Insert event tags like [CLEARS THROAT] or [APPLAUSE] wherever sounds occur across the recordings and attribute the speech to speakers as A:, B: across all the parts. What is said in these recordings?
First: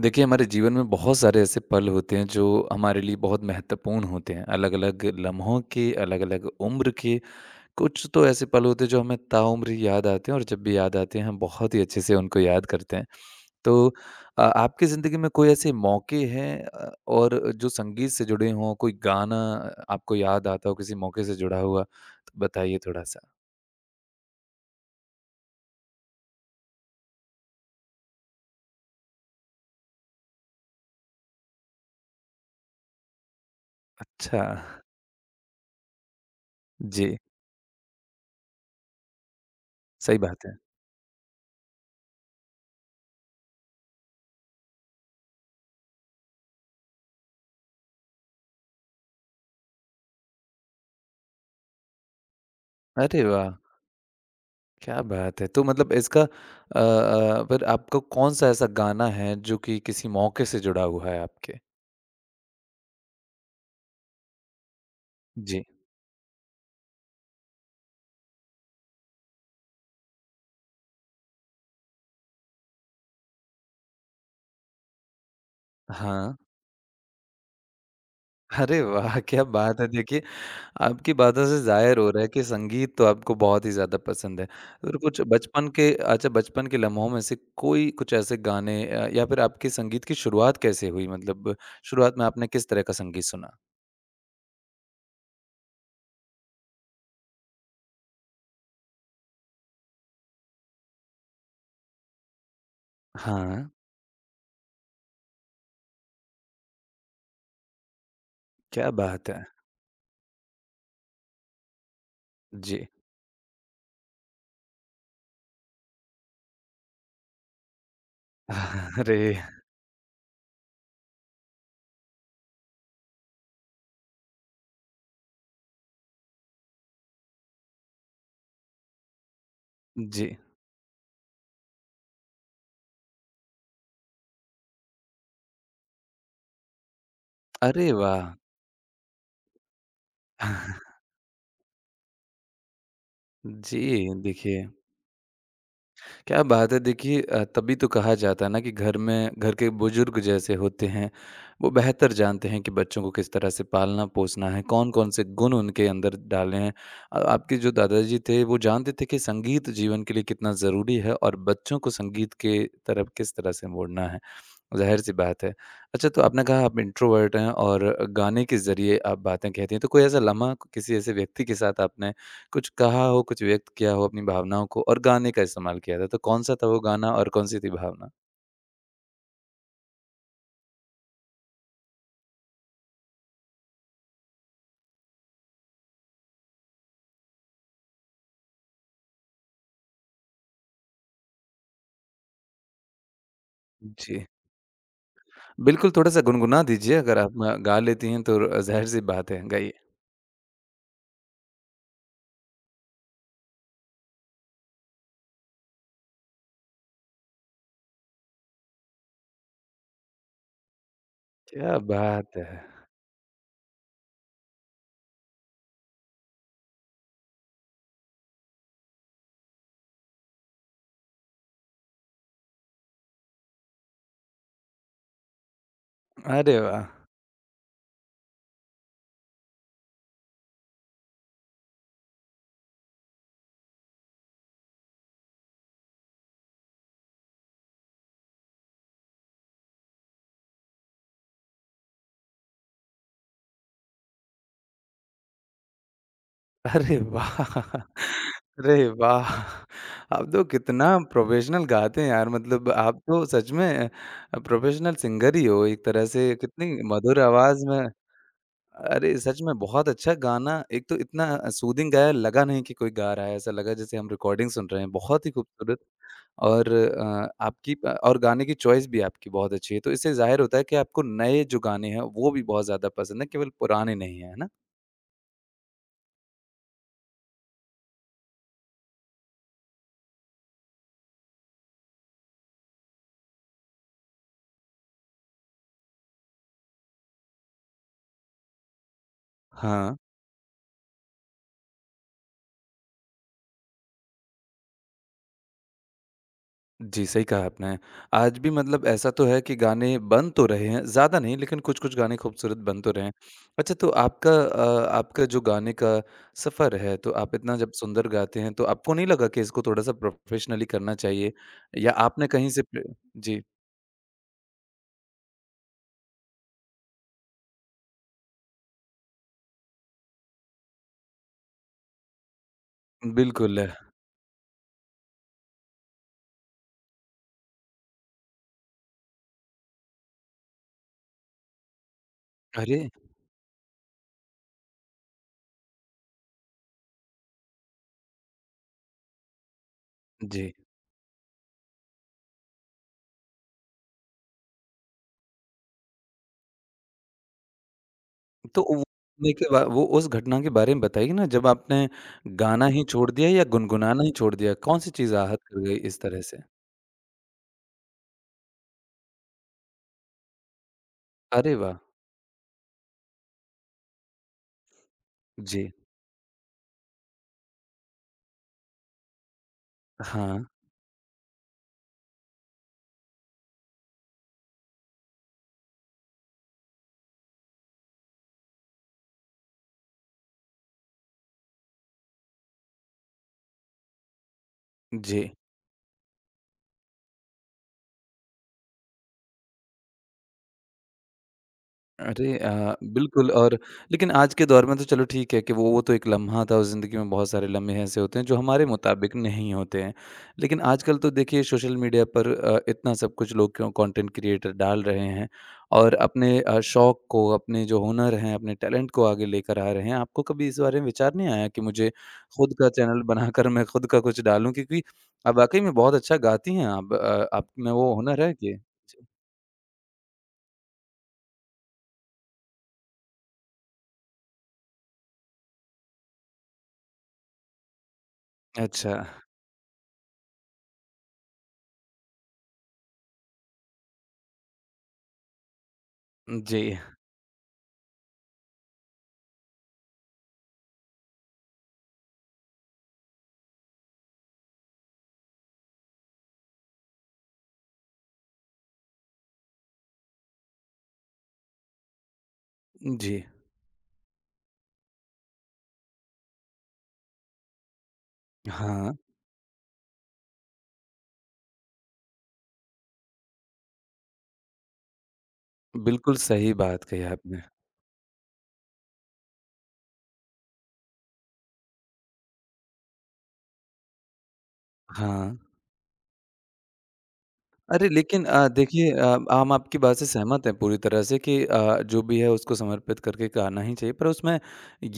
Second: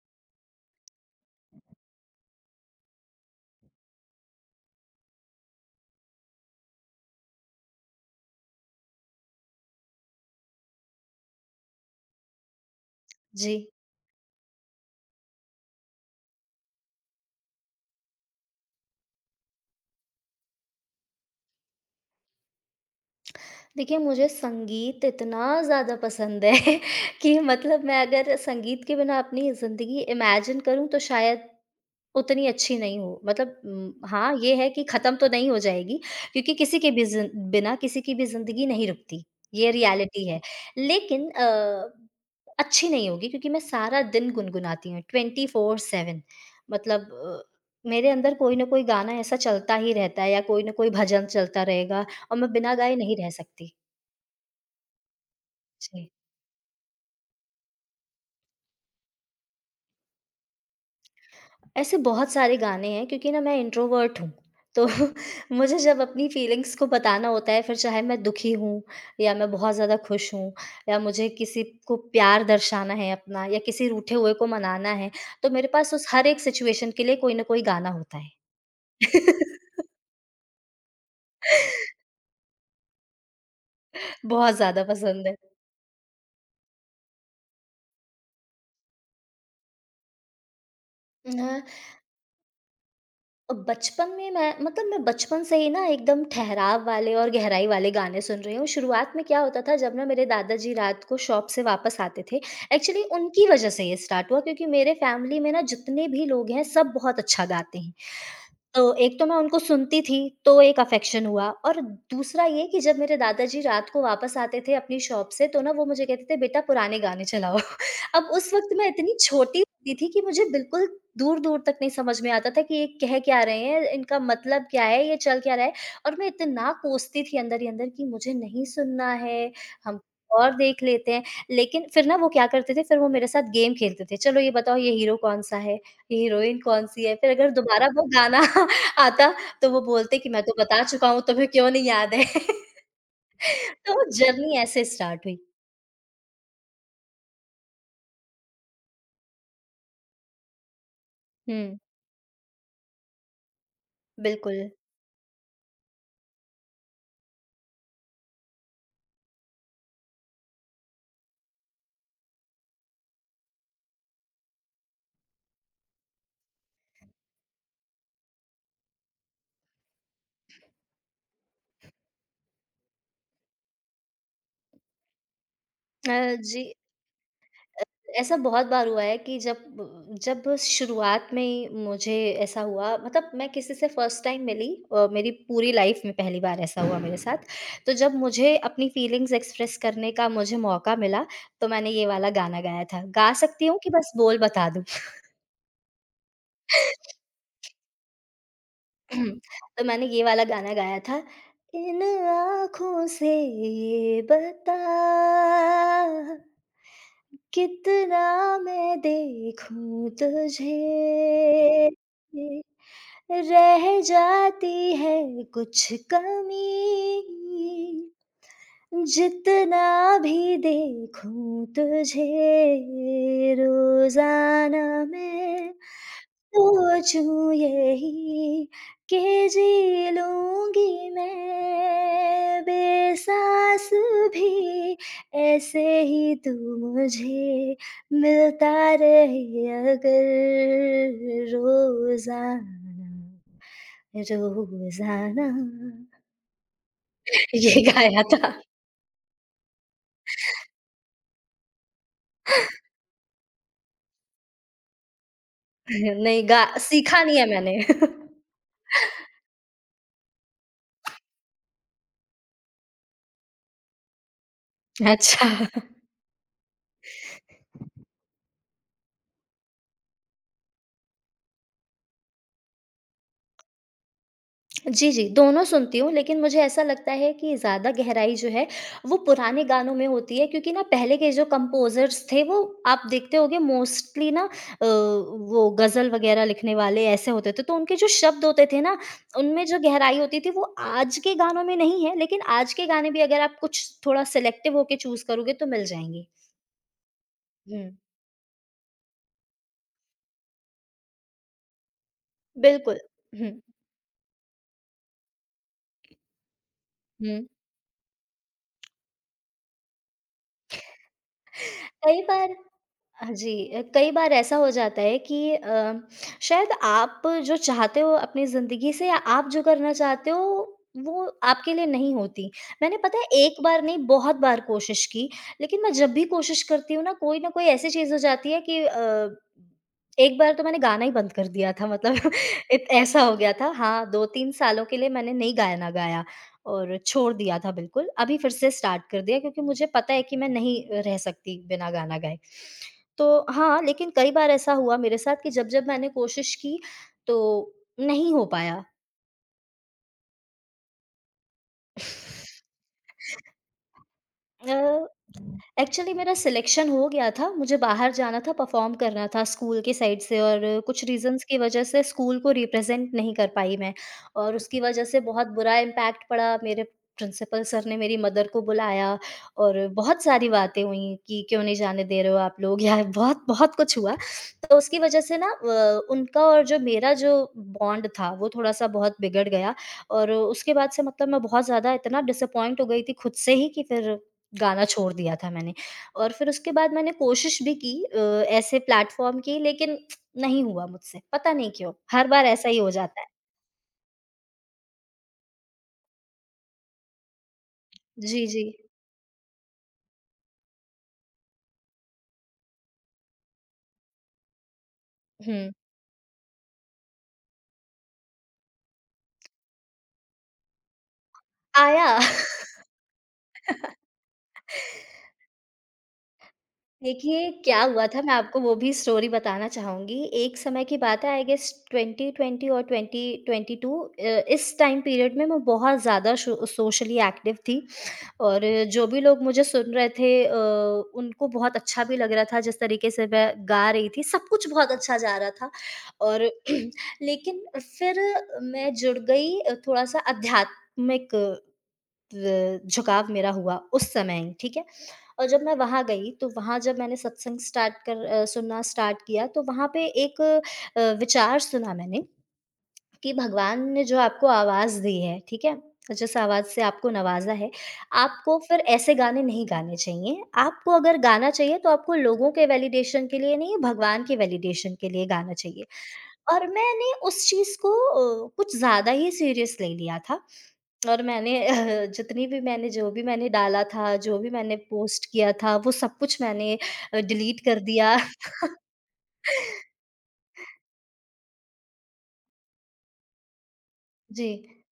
A: देखिए हमारे जीवन में बहुत सारे ऐसे पल होते हैं जो हमारे लिए बहुत महत्वपूर्ण होते हैं अलग-अलग लम्हों के अलग-अलग उम्र के कुछ तो ऐसे पल होते हैं जो हमें ताउम्र ही याद आते हैं और जब भी याद आते हैं हम बहुत ही अच्छे से उनको याद करते हैं।
B: जी।
A: तो आपकी ज़िंदगी में कोई ऐसे मौके हैं और जो संगीत से जुड़े हों कोई गाना आपको याद आता हो किसी मौके से जुड़ा हुआ? तो बताइए थोड़ा-सा।
B: देखिए, मुझे संगीत इतना ज़्यादा पसंद है [LAUGHS] कि मतलब मैं अगर संगीत के बिना अपनी ज़िंदगी इमेजिन करूँ तो शायद उतनी अच्छी नहीं हो मतलब हाँ,
A: अच्छा।
B: ये है कि ख़त्म तो नहीं हो जाएगी क्योंकि किसी के भी
A: जी,
B: ज़िन बिना किसी की भी ज़िंदगी नहीं रुकती, ये
A: सही
B: रियलिटी है।
A: बात है।
B: लेकिन अच्छी नहीं होगी क्योंकि मैं सारा दिन गुनगुनाती हूँ 24/7। मतलब मेरे अंदर कोई ना कोई गाना ऐसा चलता ही रहता है या कोई ना कोई भजन चलता रहेगा और मैं बिना गाए नहीं
A: अरे
B: रह
A: वाह!
B: सकती।
A: क्या बात है! तो मतलब
B: जी।
A: पर आपको कौन-सा ऐसा गाना है जो कि किसी मौके से जुड़ा हुआ है आपके?
B: ऐसे बहुत सारे गाने हैं क्योंकि ना मैं इंट्रोवर्ट हूँ। तो [LAUGHS]
A: जी।
B: मुझे जब अपनी फीलिंग्स को बताना होता है फिर चाहे मैं दुखी हूँ या मैं बहुत ज़्यादा खुश हूँ या मुझे किसी को प्यार दर्शाना है अपना या किसी रूठे हुए को मनाना है, तो मेरे पास उस हर
A: हाँ।
B: एक सिचुएशन के लिए कोई ना कोई गाना होता है।
A: अरे वाह! क्या
B: [LAUGHS]
A: बात है। देखिए, आपकी बातों से ज़ाहिर हो रहा है कि संगीत तो आपको बहुत ही ज़्यादा पसंद है।
B: बहुत ज़्यादा
A: और कुछ
B: पसंद है।
A: बचपन के लम्हों में से कोई कुछ ऐसे गाने या फिर आपकी संगीत की शुरुआत कैसे हुई? मतलब
B: हाँ,
A: शुरुआत में आपने किस तरह का संगीत सुना?
B: बचपन में मैं बचपन से ही ना एकदम ठहराव वाले और गहराई वाले गाने सुन रही हूँ। शुरुआत में क्या होता था जब ना मेरे दादाजी रात को शॉप से वापस आते थे, एक्चुअली उनकी
A: हाँ,
B: वज़ह से ये स्टार्ट हुआ क्योंकि मेरे फैमिली में ना जितने भी लोग हैं सब बहुत अच्छा गाते हैं। तो
A: क्या
B: एक तो
A: बात
B: मैं
A: है!
B: उनको सुनती थी, तो एक अफ़ेक्शन हुआ और दूसरा ये कि
A: जी।
B: जब मेरे दादाजी रात को वापस आते थे अपनी शॉप से, तो ना वो मुझे कहते थे, "बेटा पुराने गाने चलाओ।" [LAUGHS] अब उस वक़्त मैं
A: [LAUGHS]
B: इतनी
A: अरे!
B: छोटी होती थी कि मुझे बिल्कुल दूर-दूर तक नहीं समझ में आता था कि ये कह क्या रहे हैं, इनका मतलब क्या है, ये चल क्या रहा है और मैं इतना कोसती थी अंदर ही अंदर कि मुझे नहीं सुनना है, हम
A: जी।
B: और देख लेते हैं। लेकिन फिर ना वो क्या करते थे, फिर वो मेरे साथ गेम खेलते थे, "चलो ये बताओ ये हीरो कौन-सा है, ये हीरोइन कौन-सी है?" फिर अगर दोबारा
A: अरे
B: वो
A: वाह!
B: गाना [LAUGHS] आता तो वो बोलते कि मैं तो बता
A: [LAUGHS]
B: चुका हूँ, तुम्हें क्यों नहीं याद है? [LAUGHS]
A: जी,
B: तो जर्नी
A: देखिए,
B: ऐसे स्टार्ट हुई।
A: क्या बात है। देखिए, तभी तो कहा जाता है ना कि घर में घर के बुज़ुर्ग जैसे होते हैं, वो
B: हुँ,
A: बेहतर जानते हैं कि बच्चों को किस तरह से पालना-पोसना
B: बिल्कुल।
A: है, कौन-कौन से गुण उनके अंदर डालने हैं। आपके जो दादाजी थे, वो जानते थे कि संगीत जीवन के लिए कितना ज़रूरी है और बच्चों को संगीत के तरफ किस तरह से मोड़ना है, ज़ाहिर-सी बात है। अच्छा, तो आपने कहा आप इंट्रोवर्ट हैं और गाने के ज़रिए आप बातें कहती हैं, तो कोई ऐसा लम्हा किसी ऐसे व्यक्ति के साथ आपने कुछ कहा हो, कुछ व्यक्त किया हो अपनी भावनाओं को और गाने का इस्तेमाल किया था, तो कौन-सा
B: जी,
A: था वो गाना और कौन-सी थी
B: अ,
A: भावना?
B: ऐसा बहुत बार हुआ है कि जब शुरुआत में ही मुझे ऐसा हुआ मतलब मैं किसी से फर्स्ट टाइम मिली। मेरी पूरी लाइफ़ में पहली बार ऐसा हुआ मेरे साथ। तो जब मुझे अपनी फीलिंग्स एक्सप्रेस करने का मुझे मौका मिला, तो मैंने ये वाला गाना गाया था। गा सकती हूँ कि बस
A: जी।
B: बोल बता दूँ?
A: बिल्कुल, थोड़ा-सा गुनगुना दीजिए अगर आप गा लेती हैं तो र ज़ाहिर-सी बात
B: [CLEARS THROAT]
A: है, गाइए।
B: तो मैंने ये वाला गाना गाया था। इन आँखों से ये बता कितना मैं देखूं
A: क्या
B: तुझे
A: बात है!
B: रह जाती है कुछ कमी जितना भी देखूं तुझे रोजाना मैं
A: अरे वाह!
B: सोचूं यही कि जी लूँगी मैं बेसास भी ऐसे ही तू मुझे मिलता रहे अगर रोज़ाना रोज़ाना।
A: अरे [LAUGHS]
B: ये
A: वाह!
B: गाया था।
A: अरे वाह! आप तो कितना प्रोफ़ेशनल गाते हैं यार, मतलब आप तो सच में प्रोफ़ेशनल सिंगर ही हो एक तरह से,
B: नहीं गा
A: कितनी मधुर
B: सीखा नहीं है
A: आवाज़
B: मैंने।
A: में अरे! सच में बहुत अच्छा गाना एक तो इतना सूदिंग गाया लगा नहीं कि कोई गा रहा है, ऐसा लगा जैसे हम रिकॉर्डिंग सुन रहे हैं,
B: [LAUGHS]
A: बहुत ही
B: अच्छा।
A: खूबसूरत और और गाने की चॉइस भी आपकी बहुत अच्छी है, तो इससे ज़ाहिर होता है कि आपको नए जो गाने हैं, वो भी बहुत ज़्यादा पसंद है, केवल पुराने नहीं हैं, है ना?
B: जी, जी, दोनों सुनती हूँ लेकिन मुझे ऐसा लगता है कि ज़्यादा गहराई जो है वो पुराने गानों में होती है क्योंकि ना पहले के जो कंपोज़र्स थे वो आप देखते होंगे मोस्टली ना, वो गज़ल वग़ैरह लिखने वाले ऐसे होते थे। तो उनके जो शब्द होते थे ना, उनमें जो
A: हाँ।
B: गहराई होती थी वो आज के गानों में नहीं है लेकिन आज के गाने भी अगर आप कुछ थोड़ा सेलेक्टिव होके चूज़ करोगे तो मिल जाएँगे।
A: जी, सही कहा आपने।
B: हुँ,
A: आज भी मतलब ऐसा तो है कि गाने बन तो रहे हैं, ज़्यादा नहीं लेकिन कुछ-कुछ गाने खूबसूरत बन तो
B: बिल्कुल।
A: रहे हैं।
B: हुँ,
A: अच्छा तो आपका जो गाने का सफ़र है, तो
B: हुँ।
A: आप इतना जब सुंदर गाते हैं, तो आपको नहीं लगा कि इसको थोड़ा-सा प्रोफ़ेशनली करना चाहिए? या
B: कई
A: आपने कहीं
B: बार
A: से प्रे
B: हाँ
A: जी,
B: जी, कई बार ऐसा हो जाता है कि शायद आप जो चाहते हो अपनी ज़िंदगी से या आप जो करना चाहते हो वो आपके लिए नहीं होती। मैंने पता है
A: बिल्कुल।
B: एक बार नहीं बहुत बार कोशिश की, लेकिन मैं जब भी कोशिश करती हूँ ना कोई न कोई ऐसी चीज़ हो जाती है कि एक बार तो मैंने गाना ही बंद कर दिया था मतलब [LAUGHS] इत
A: अरे!
B: ऐसा हो गया था। हाँ, 2-3 सालों के लिए मैंने नहीं गाना गाया और छोड़ दिया था बिल्कुल। अभी फिर से स्टार्ट कर दिया क्योंकि मुझे पता है कि मैं
A: जी,
B: नहीं रह सकती बिना गाना गाए। तो हाँ, लेकिन कई बार ऐसा हुआ मेरे साथ कि जब-जब मैंने कोशिश की, तो नहीं हो
A: तो वो
B: पाया।
A: देखिए वा वो उस घटना के बारे में बताइए ना जब आपने गाना ही छोड़ दिया या गुनगुनाना ही छोड़ दिया,
B: अ,
A: कौन-सी चीज़ आहत कर गई इस
B: एक्चुअली
A: तरह
B: मेरा
A: से?
B: सिलेक्शन हो गया था, मुझे बाहर जाना था, परफ़ॉर्म करना था स्कूल के साइड से और कुछ रीज़न्स
A: अरे
B: की
A: वाह!
B: वजह से स्कूल को रिप्रेज़ेंट नहीं कर पाई मैं और उसकी वजह से बहुत
A: जी,
B: बुरा इम्पैक्ट पड़ा। मेरे प्रिंसिपल सर ने मेरी मदर को बुलाया और बहुत
A: हाँ,
B: सारी बातें हुईं कि क्यों नहीं जाने दे रहे हो आप लोग या बहुत-बहुत कुछ हुआ। तो उसकी वजह से ना, उनका और जो मेरा जो बॉन्ड था, वो थोड़ा-सा बहुत बिगड़ गया और उसके बाद से मतलब मैं बहुत ज़्यादा इतना डिसअपॉइंट हो गई थी खुद से ही कि फिर गाना छोड़
A: जी।
B: दिया था मैंने। और फिर उसके बाद मैंने कोशिश भी की ऐसे प्लेटफ़ॉर्म की लेकिन नहीं हुआ मुझसे, पता नहीं क्यों? हर
A: अरे
B: बार ऐसा
A: अ,
B: ही हो जाता है।
A: बिल्कुल और लेकिन आज के दौर में तो चलो ठीक है कि वो तो एक लम्हा था उस ज़िंदगी में बहुत सारे लम्हे ऐसे होते हैं जो
B: जी, जी।
A: हमारे मुताबिक नहीं होते हैं। लेकिन आजकल तो देखिए सोशल मीडिया पर इतना सब कुछ लोग क्यों कंटेंट क्रिएटर डाल रहे हैं
B: हुँ,
A: और अपने शौक को, अपने जो हुनर हैं, अपने टैलेंट को आगे लेकर आ रहे हैं। आपको कभी इस बारे में विचार नहीं आया कि मुझे
B: आया। [LAUGHS]
A: खुद का चैनल बनाकर मैं खुद का कुछ डालूँ? क्योंकि वाक़ई में बहुत अच्छा गाती हैं आप। आप
B: देखिए
A: में
B: क्या
A: वो
B: हुआ था
A: हुनर
B: मैं
A: है कि
B: आपको वो भी
A: जी।
B: स्टोरी बताना चाहूँगी। एक समय की बात है आई गेस 2020 और 2022, इस टाइम पीरियड में मैं बहुत ज़्यादा शो सोशली एक्टिव थी। और
A: अच्छा।
B: जो भी लोग मुझे सुन रहे थे, उनको बहुत अच्छा भी लग रहा था जिस तरीके से मैं गा रही थी, सब कुछ बहुत अच्छा जा रहा था। और
A: जी।
B: [CLEARS THROAT] लेकिन फिर मैं जुड़ गई, थोड़ा-सा आध्यात्मिक झुकाव मेरा हुआ उस समय, ही, ठीक है? और जब मैं वहाँ गई तो वहाँ जब मैंने सत्संग स्टार्ट कर अ, सुनना स्टार्ट किया तो वहाँ पे एक विचार सुना मैंने
A: जी।
B: कि भगवान ने जो आपको आवाज़ दी है, ठीक है? जिस आवाज़ से आपको नवाज़ा है, आपको फिर
A: हाँ,
B: ऐसे गाने नहीं गाने चाहिए। आपको अगर गाना चाहिए तो आपको लोगों के वैलिडेशन के लिए नहीं, भगवान के वैलिडेशन के लिए गाना चाहिए।
A: बिल्कुल सही
B: और
A: बात कही
B: मैंने
A: आपने।
B: उस चीज़ को कुछ ज़्यादा ही सीरियस ले लिया था और मैंने [LAUGHS] अ, जितनी भी मैंने जो भी मैंने डाला था, जो भी मैंने पोस्ट
A: हाँ।
B: किया था, वो सब कुछ मैंने डिलीट कर
A: अरे
B: दिया।
A: लेकिन अ,
B: [LAUGHS]
A: देखिए अ, हम आपकी बात से सहमत हैं पूरी तरह से कि जो भी है उसको समर्पित करके गाना ही चाहिए। पर उसमें
B: जी।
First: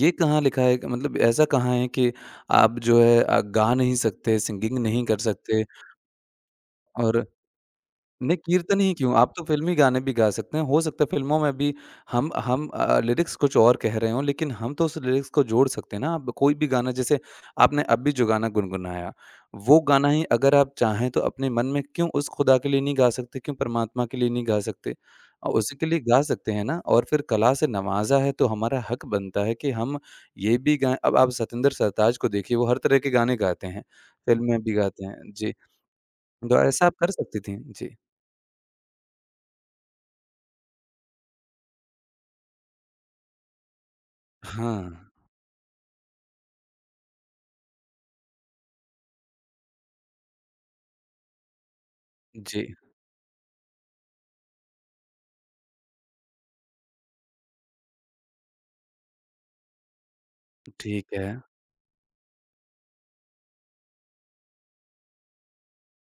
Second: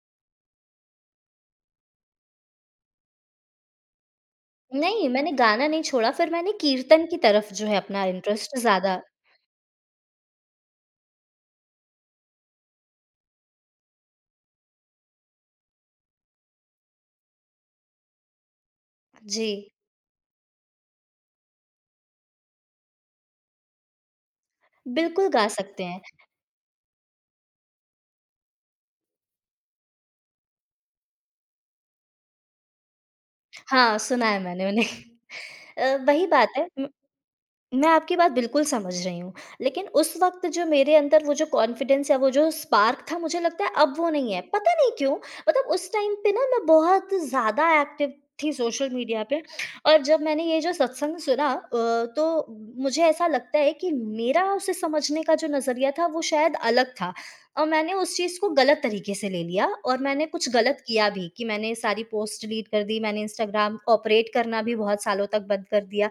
A: ये कहाँ लिखा है कि मतलब ऐसा कहाँ है कि आप जो है, गा नहीं सकते, सिंगिंग नहीं
B: नहीं,
A: कर
B: मैंने
A: सकते
B: गाना नहीं छोड़ा, फिर मैंने कीर्तन की
A: और
B: तरफ जो है अपना
A: नहीं,
B: इंटरेस्ट
A: कीर्तन ही
B: ज़्यादा।
A: क्यों, आप तो फ़िल्मी गाने भी गा सकते हैं। हो सकता है फ़िल्मों में भी हम लिरिक्स कुछ और कह रहे हों, लेकिन हम तो उस लिरिक्स को जोड़ सकते हैं ना। आप कोई भी गाना जैसे आपने अभी जो गाना गुनगुनाया,
B: जी,
A: वो गाना ही अगर आप चाहें तो अपने मन में क्यों उस खुदा के लिए नहीं गा सकते, क्यों परमात्मा के लिए नहीं गा सकते?
B: बिल्कुल गा
A: उसी
B: सकते
A: के
B: हैं।
A: लिए गा सकते हैं ना और फिर कला से नवाज़ा है, तो हमारा हक बनता है कि हम ये भी गाएँ। अब आप सतिंदर सरताज को देखिए, वो हर तरह के गाने गाते हैं,
B: हाँ, सुना है
A: फ़िल्म में
B: मैंने
A: भी
B: उन्हें।
A: गाते हैं। जी,
B: [LAUGHS] वही बात
A: तो
B: है,
A: ऐसा आप कर सकती थीं।
B: मैं
A: जी।
B: आपकी बात बिल्कुल समझ रही हूँ, लेकिन उस वक़्त जो मेरे अंदर वो जो कॉन्फिडेंस या वो जो स्पार्क था मुझे लगता है अब वो नहीं है। पता
A: हाँ,
B: नहीं क्यों? मतलब उस टाइम पे ना मैं बहुत ज़्यादा एक्टिव थी सोशल मीडिया पे और जब मैंने ये जो सत्संग सुना,
A: जी,
B: तो मुझे ऐसा लगता है कि मेरा उसे समझने का जो नज़रिया था वो शायद अलग था और मैंने उस चीज़ को गलत तरीके से ले लिया और मैंने कुछ गलत किया
A: ठीक
B: भी
A: है।
B: कि मैंने सारी पोस्ट डिलीट कर दी, मैंने इंस्टाग्राम ऑपरेट करना भी बहुत सालों तक बंद कर दिया।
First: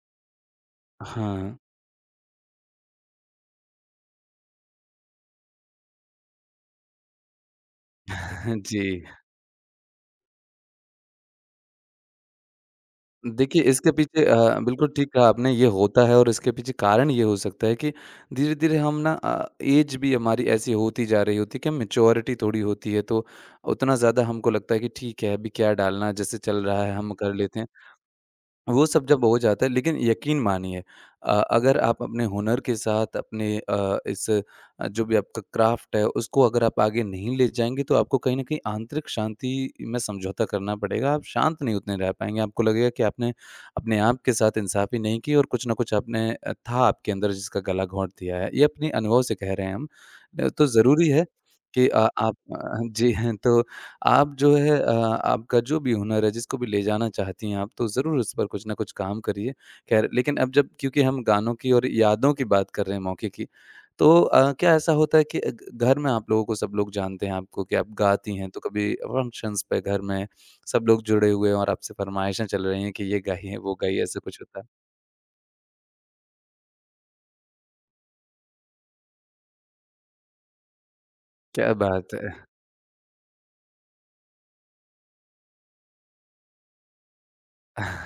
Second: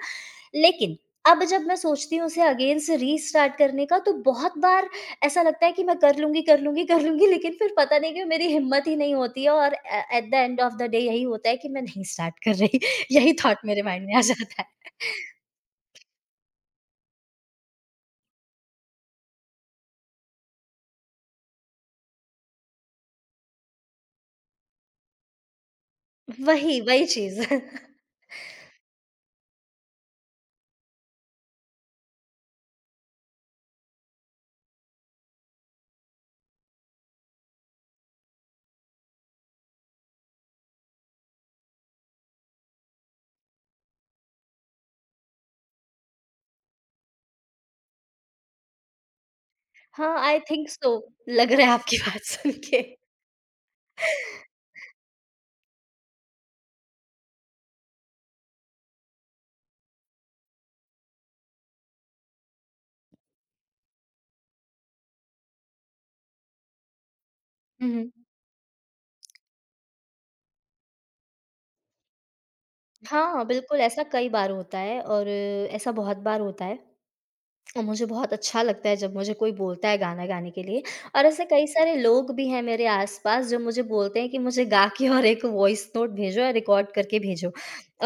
B: लेकिन अब
A: हाँ,
B: जब मैं सोचती हूँ उसे अगेन से रीस्टार्ट करने का तो बहुत बार ऐसा लगता है कि मैं कर लूँगी, कर लूँगी, कर लूँगी लेकिन फिर पता नहीं क्यों मेरी
A: [LAUGHS] जी।
B: हिम्मत ही नहीं होती है और uh at the end of the day यही होता है कि मैं नहीं स्टार्ट कर रही। [LAUGHS] यही
A: देखिए,
B: थॉट मेरे
A: इसके
B: माइंड में आ
A: पीछे अ,
B: जाता है।
A: बिल्कुल ठीक
B: [LAUGHS]
A: कहा आपने, ये होता है और इसके पीछे कारण ये हो सकता है कि धीरे-धीरे हम ना ऐज भी हमारी ऐसी होती जा रही होती है कि मैच्योरिटी थोड़ी होती है, तो उतना ज़्यादा हमको लगता है कि ठीक है, अभी क्या डालना, जैसे चल
B: वही,
A: रहा है
B: वही
A: हम कर
B: चीज़। [LAUGHS]
A: लेते हैं। वो सब जब हो जाता है लेकिन यकीन मानिए अगर आप अपने हुनर के साथ अपने इस, जो भी आपका क्राफ्ट है उसको अगर आप आगे नहीं ले जाएँगे तो आपको कहीं न कहीं आंतरिक शांति में समझौता करना पड़ेगा। आप शांत नहीं उतने रह पाएँगे। आपको लगेगा कि आपने अपने आप के साथ इंसाफ़ी नहीं की और कुछ न कुछ आपने था आपके अंदर जिसका गला घोंट दिया है। ये अपने अनुभव से कह रहे हैं हम।
B: हाँ, आई
A: तो
B: थिंक सो,
A: ज़रूरी है
B: लग रहा है
A: कि
B: आपकी बात सुन के।
A: जी हैं तो आप जो है, आपका जो भी हुनर है, जिसको भी ले जाना चाहती हैं आप, तो ज़रूर उस पर कुछ ना कुछ काम करिए। ख़ैर लेकिन अब जब क्योंकि हम गानों की और यादों की बात कर रहे हैं मौके की, तो क्या ऐसा होता है कि अ, घ घर में आप लोगों को सब लोग जानते हैं आपको कि
B: हुँ,
A: आप
B: हुँ।
A: गाती हैं, तो कभी फंक्शंस पे घर में सब लोग जुड़े हुए हैं और आपसे फ़रमाइशें चल रही हैं कि ये
B: हाँ,
A: गाइए, वो
B: बिल्कुल ऐसा
A: गाइए, ऐसा
B: कई
A: कुछ
B: बार
A: होता है?
B: होता है और ऐसा बहुत बार होता है। मुझे बहुत अच्छा लगता है जब मुझे कोई बोलता है गाना गाने के लिए और ऐसे कई
A: क्या
B: सारे
A: बात
B: लोग
A: है!
B: भी हैं मेरे आसपास जो मुझे बोलते हैं कि मुझे गा के और एक वॉइस नोट भेजो या रिकॉर्ड करके भेजो।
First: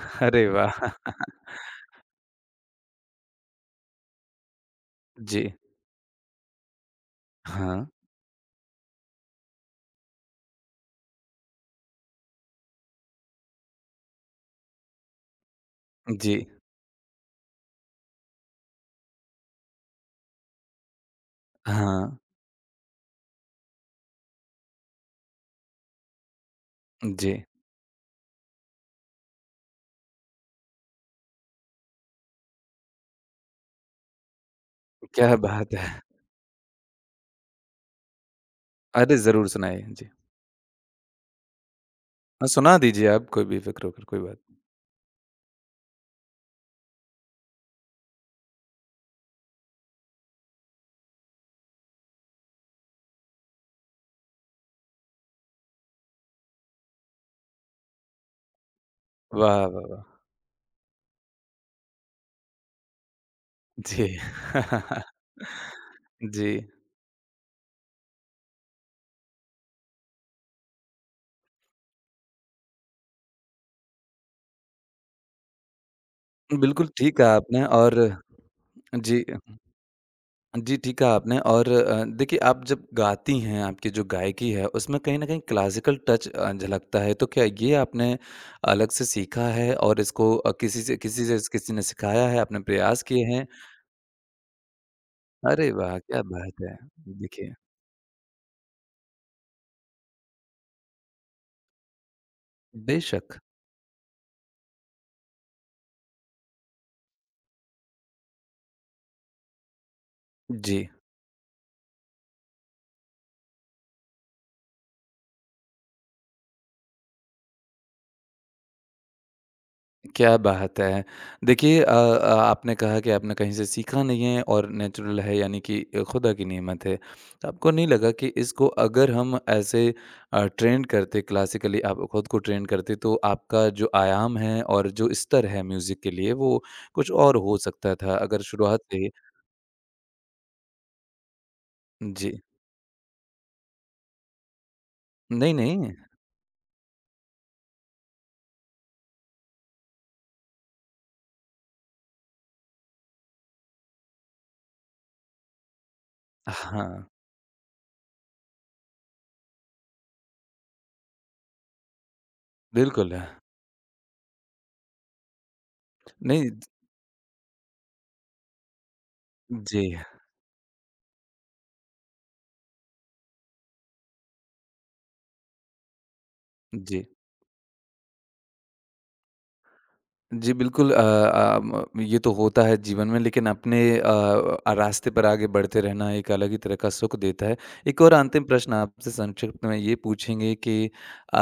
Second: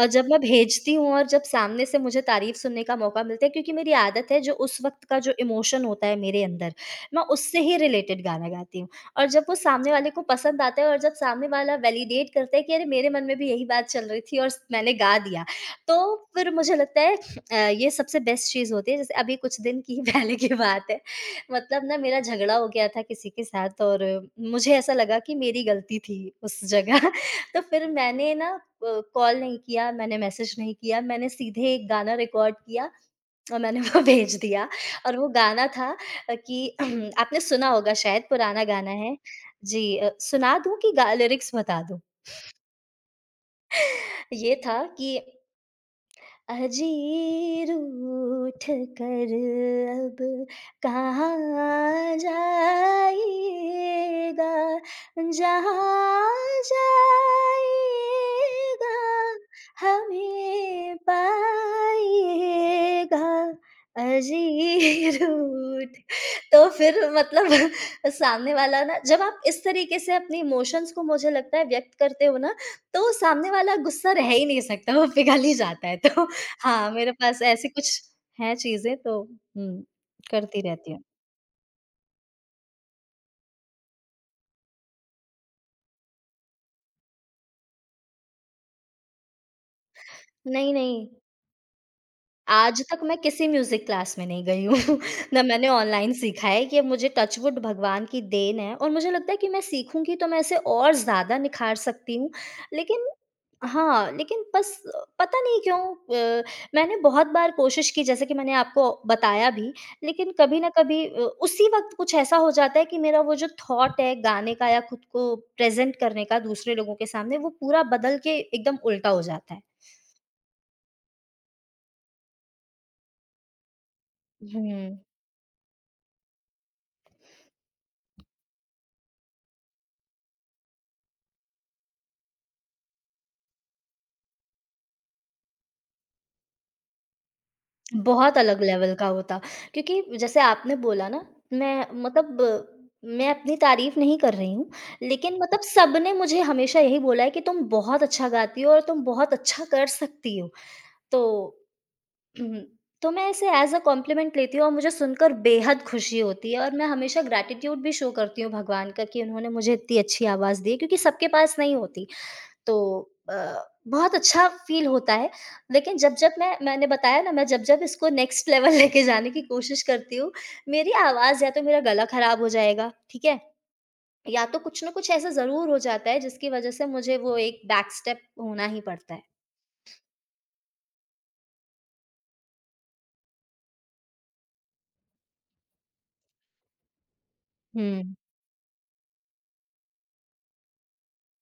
B: और जब मैं
A: अरे वाह!
B: भेजती हूँ और जब सामने से मुझे तारीफ सुनने का मौका मिलता है क्योंकि मेरी आदत है जो उस वक्त का जो
A: जी।
B: इमोशन होता है मेरे अंदर मैं उससे ही
A: हाँ।
B: रिलेटेड गाना गाती हूँ और जब वो सामने वाले को पसंद आता है और जब सामने वाला वैलिडेट करता है कि अरे मेरे मन में भी यही बात चल रही थी और मैंने गा दिया तो
A: जी।
B: फिर मुझे लगता है ये सबसे बेस्ट चीज़ होती है। जैसे अभी कुछ दिन की [LAUGHS] ही पहले की बात है, मतलब ना
A: हाँ।
B: मेरा झगड़ा हो गया था किसी के साथ और मुझे ऐसा लगा कि मेरी गलती थी उस जगह।
A: जी।
B: [LAUGHS] तो फिर मैंने ना कॉल नहीं किया मैंने, मैसेज नहीं किया मैंने, सीधे एक गाना रिकॉर्ड किया और मैंने वो [LAUGHS] भेज दिया। और वो
A: क्या
B: गाना
A: बात
B: था,
A: है!
B: कि [CLEARS THROAT] आपने सुना होगा, शायद पुराना गाना है।
A: अरे! ज़रूर सुनाइए।
B: जी,
A: जी।
B: सुना दूं कि गा लिरिक्स बता दूं?
A: हाँ, सुना दीजिए आप, कोई बेफ़िक्र होकर, कोई बात
B: ये था कि अजीर उठ कर अब कहाँ जाइएगा, जहाँ जाइएगा
A: नहीं। वाह, वाह, वाह!
B: हमें पाइएगा,
A: जी। [LAUGHS]
B: अजीर उठ। तो
A: जी,
B: फिर मतलब [LAUGHS] सामने वाला ना जब आप इस तरीके से अपने इमोशंस को मुझे लगता है व्यक्त करते हो ना तो सामने वाला गुस्सा रह ही नहीं सकता वो पिघल ही जाता है। तो
A: बिल्कुल
B: हाँ, मेरे
A: ठीक कहा
B: पास
A: आपने
B: ऐसी
A: और
B: कुछ हैं चीज़ें तो,
A: जी,
B: हुँ, करती
A: जी
B: रहती
A: ठीक
B: हूँ।
A: कहा आपने और देखिए आप जब गाती हैं, आपकी जो गायकी है, उसमें कहीं न कहीं क्लासिकल टच झलकता है, तो क्या ये आपने अलग से सीखा है और इसको अ,
B: नहीं,
A: किसी से
B: नहीं।
A: किसी से किसी ने सिखाया है, आपने
B: आज तक
A: प्रयास
B: मैं
A: किए
B: किसी
A: हैं?
B: म्यूज़िक क्लास में नहीं गई हूँ, [LAUGHS] ना मैंने
A: अरे वाह!
B: ऑनलाइन
A: क्या
B: सीखा है,
A: बात है।
B: ये मुझे
A: देखिए
B: टचवुड भगवान की देन है और मुझे लगता है कि मैं सीखूँगी तो मैं इसे और ज़्यादा निखार सकती हूँ। लेकिन
A: बेशक।
B: हाँ, लेकिन बस पता नहीं क्यों, अ, मैंने बहुत बार कोशिश की जैसे कि मैंने आपको बताया भी, लेकिन कभी न
A: जी।
B: कभी उसी वक़्त कुछ ऐसा हो जाता है कि मेरा वो जो थॉट है गाने का या खुद को प्रेज़ेंट करने का दूसरे लोगों के सामने, वो पूरा बदल के एकदम उल्टा हो जाता है।
A: क्या बात है! देखिए, आपने कहा कि आपने कहीं से सीखा नहीं है और
B: हुँ।
A: नेचुरल है यानी कि खुदा की नेमत है। तो आपको नहीं लगा कि इसको अगर हम ऐसे ट्रेंड करते क्लासिकली आप खुद को ट्रेंड करते तो आपका जो आयाम है और जो स्तर है म्यूज़िक के लिए वो कुछ और हो सकता था
B: बहुत
A: अगर
B: अलग
A: शुरुआत
B: लेवल
A: से
B: का
A: ही
B: होता। क्योंकि जैसे आपने बोला ना, मैं
A: जी।
B: मतलब मैं अपनी तारीफ़ नहीं कर रही हूँ, लेकिन
A: नहीं,
B: मतलब
A: नहीं।
B: सबने मुझे हमेशा यही बोला है कि तुम बहुत अच्छा गाती हो और तुम बहुत अच्छा कर सकती हो। तो हम्म, तो मैं इसे ऐज़ अ कॉम्प्लीमेंट लेती हूँ और मुझे सुनकर बेहद खुशी होती है और मैं
A: हाँ,
B: हमेशा ग्रैटिट्यूड भी शो करती हूँ भगवान का कि उन्होंने मुझे इतनी अच्छी आवाज़ दी है क्योंकि सबके पास नहीं होती। तो
A: बिल्कुल।
B: अ, बहुत अच्छा फ़ील होता है, लेकिन जब-जब
A: नहीं,
B: मैंने बताया ना मैं जब-जब इसको नेक्स्ट लेवल [LAUGHS] लेके जाने की कोशिश
A: जी,
B: करती हूँ, मेरी आवाज़ या तो मेरा गला ख़राब हो जाएगा, ठीक है? या तो कुछ ना कुछ ऐसा ज़रूर हो जाता है जिसकी वज़ह से
A: जी।
B: मुझे वो एक बैक स्टेप होना ही पड़ता है।
A: जी, बिल्कुल, ये तो होता है जीवन में लेकिन अपने रास्ते पर आगे बढ़ते रहना एक अलग ही तरह का सुख देता है। एक
B: हुँ।
A: और अंतिम प्रश्न आपसे संक्षिप्त में ये पूछेंगे कि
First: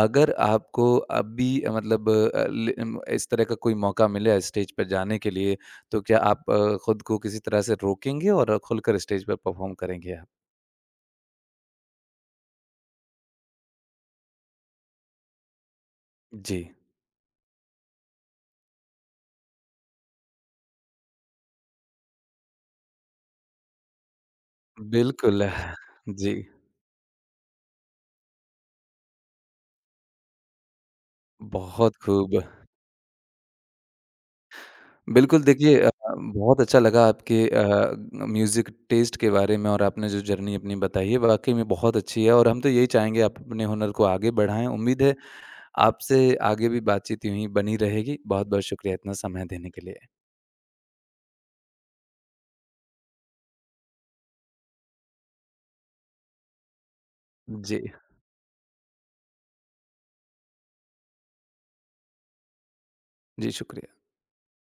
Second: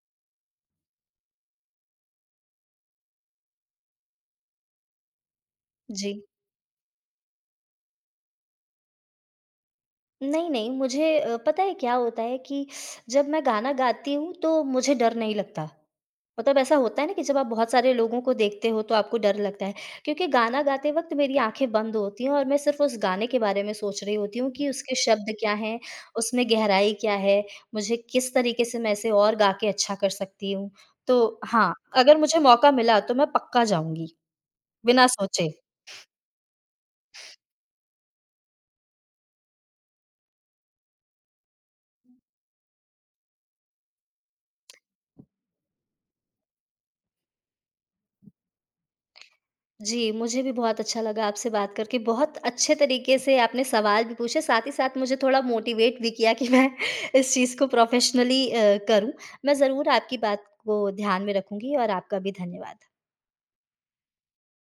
A: अगर आपको अभी, इस तरह का कोई मौका मिले स्टेज पर जाने के लिए, तो
B: जी।
A: क्या आप खुद को किसी तरह से रोकेंगे और खुलकर स्टेज पर परफ़ॉर्म करेंगे आप?
B: नहीं, नहीं, मुझे पता है क्या होता है कि जब मैं गाना गाती हूँ तो मुझे डर नहीं लगता। मतलब
A: जी,
B: ऐसा होता है ना कि जब आप बहुत सारे लोगों को देखते हो तो आपको डर लगता है, क्योंकि गाना गाते वक़्त मेरी आँखें बंद होती हैं और मैं सिर्फ़ उस गाने के बारे में सोच रही होती हूँ कि उसके शब्द
A: बिल्कुल।
B: क्या हैं,
A: [LAUGHS] जी,
B: उसमें गहराई क्या है, मुझे किस तरीके से मैं इसे और गा के अच्छा कर सकती हूँ। तो हाँ,
A: बहुत
B: अगर मुझे
A: खूब।
B: मौका मिला तो मैं पक्का जाऊँगी, बिना
A: बिल्कुल,
B: सोचे।
A: देखिए अ, बहुत अच्छा लगा आपके म्यूज़िक टेस्ट के बारे में और आपने जो जर्नी अपनी बताई है, वाक़ई में बहुत अच्छी है और हम तो यही चाहेंगे आप अपने हुनर को आगे बढ़ाएँ। उम्मीद है आपसे आगे भी बातचीत यूँ ही बनी रहेगी। बहुत-बहुत शुक्रिया इतना समय देने के लिए।
B: जी, मुझे भी बहुत अच्छा लगा आपसे बात करके। बहुत अच्छे तरीके से आपने सवाल भी पूछे, साथ ही साथ मुझे थोड़ा मोटिवेट भी किया कि मैं [LAUGHS] इस चीज़ को
A: जी,
B: प्रोफ़ेशनली करूँ। मैं ज़रूर आपकी बात को ध्यान में रखूँगी और आपका भी धन्यवाद।
A: जी शुक्रिया।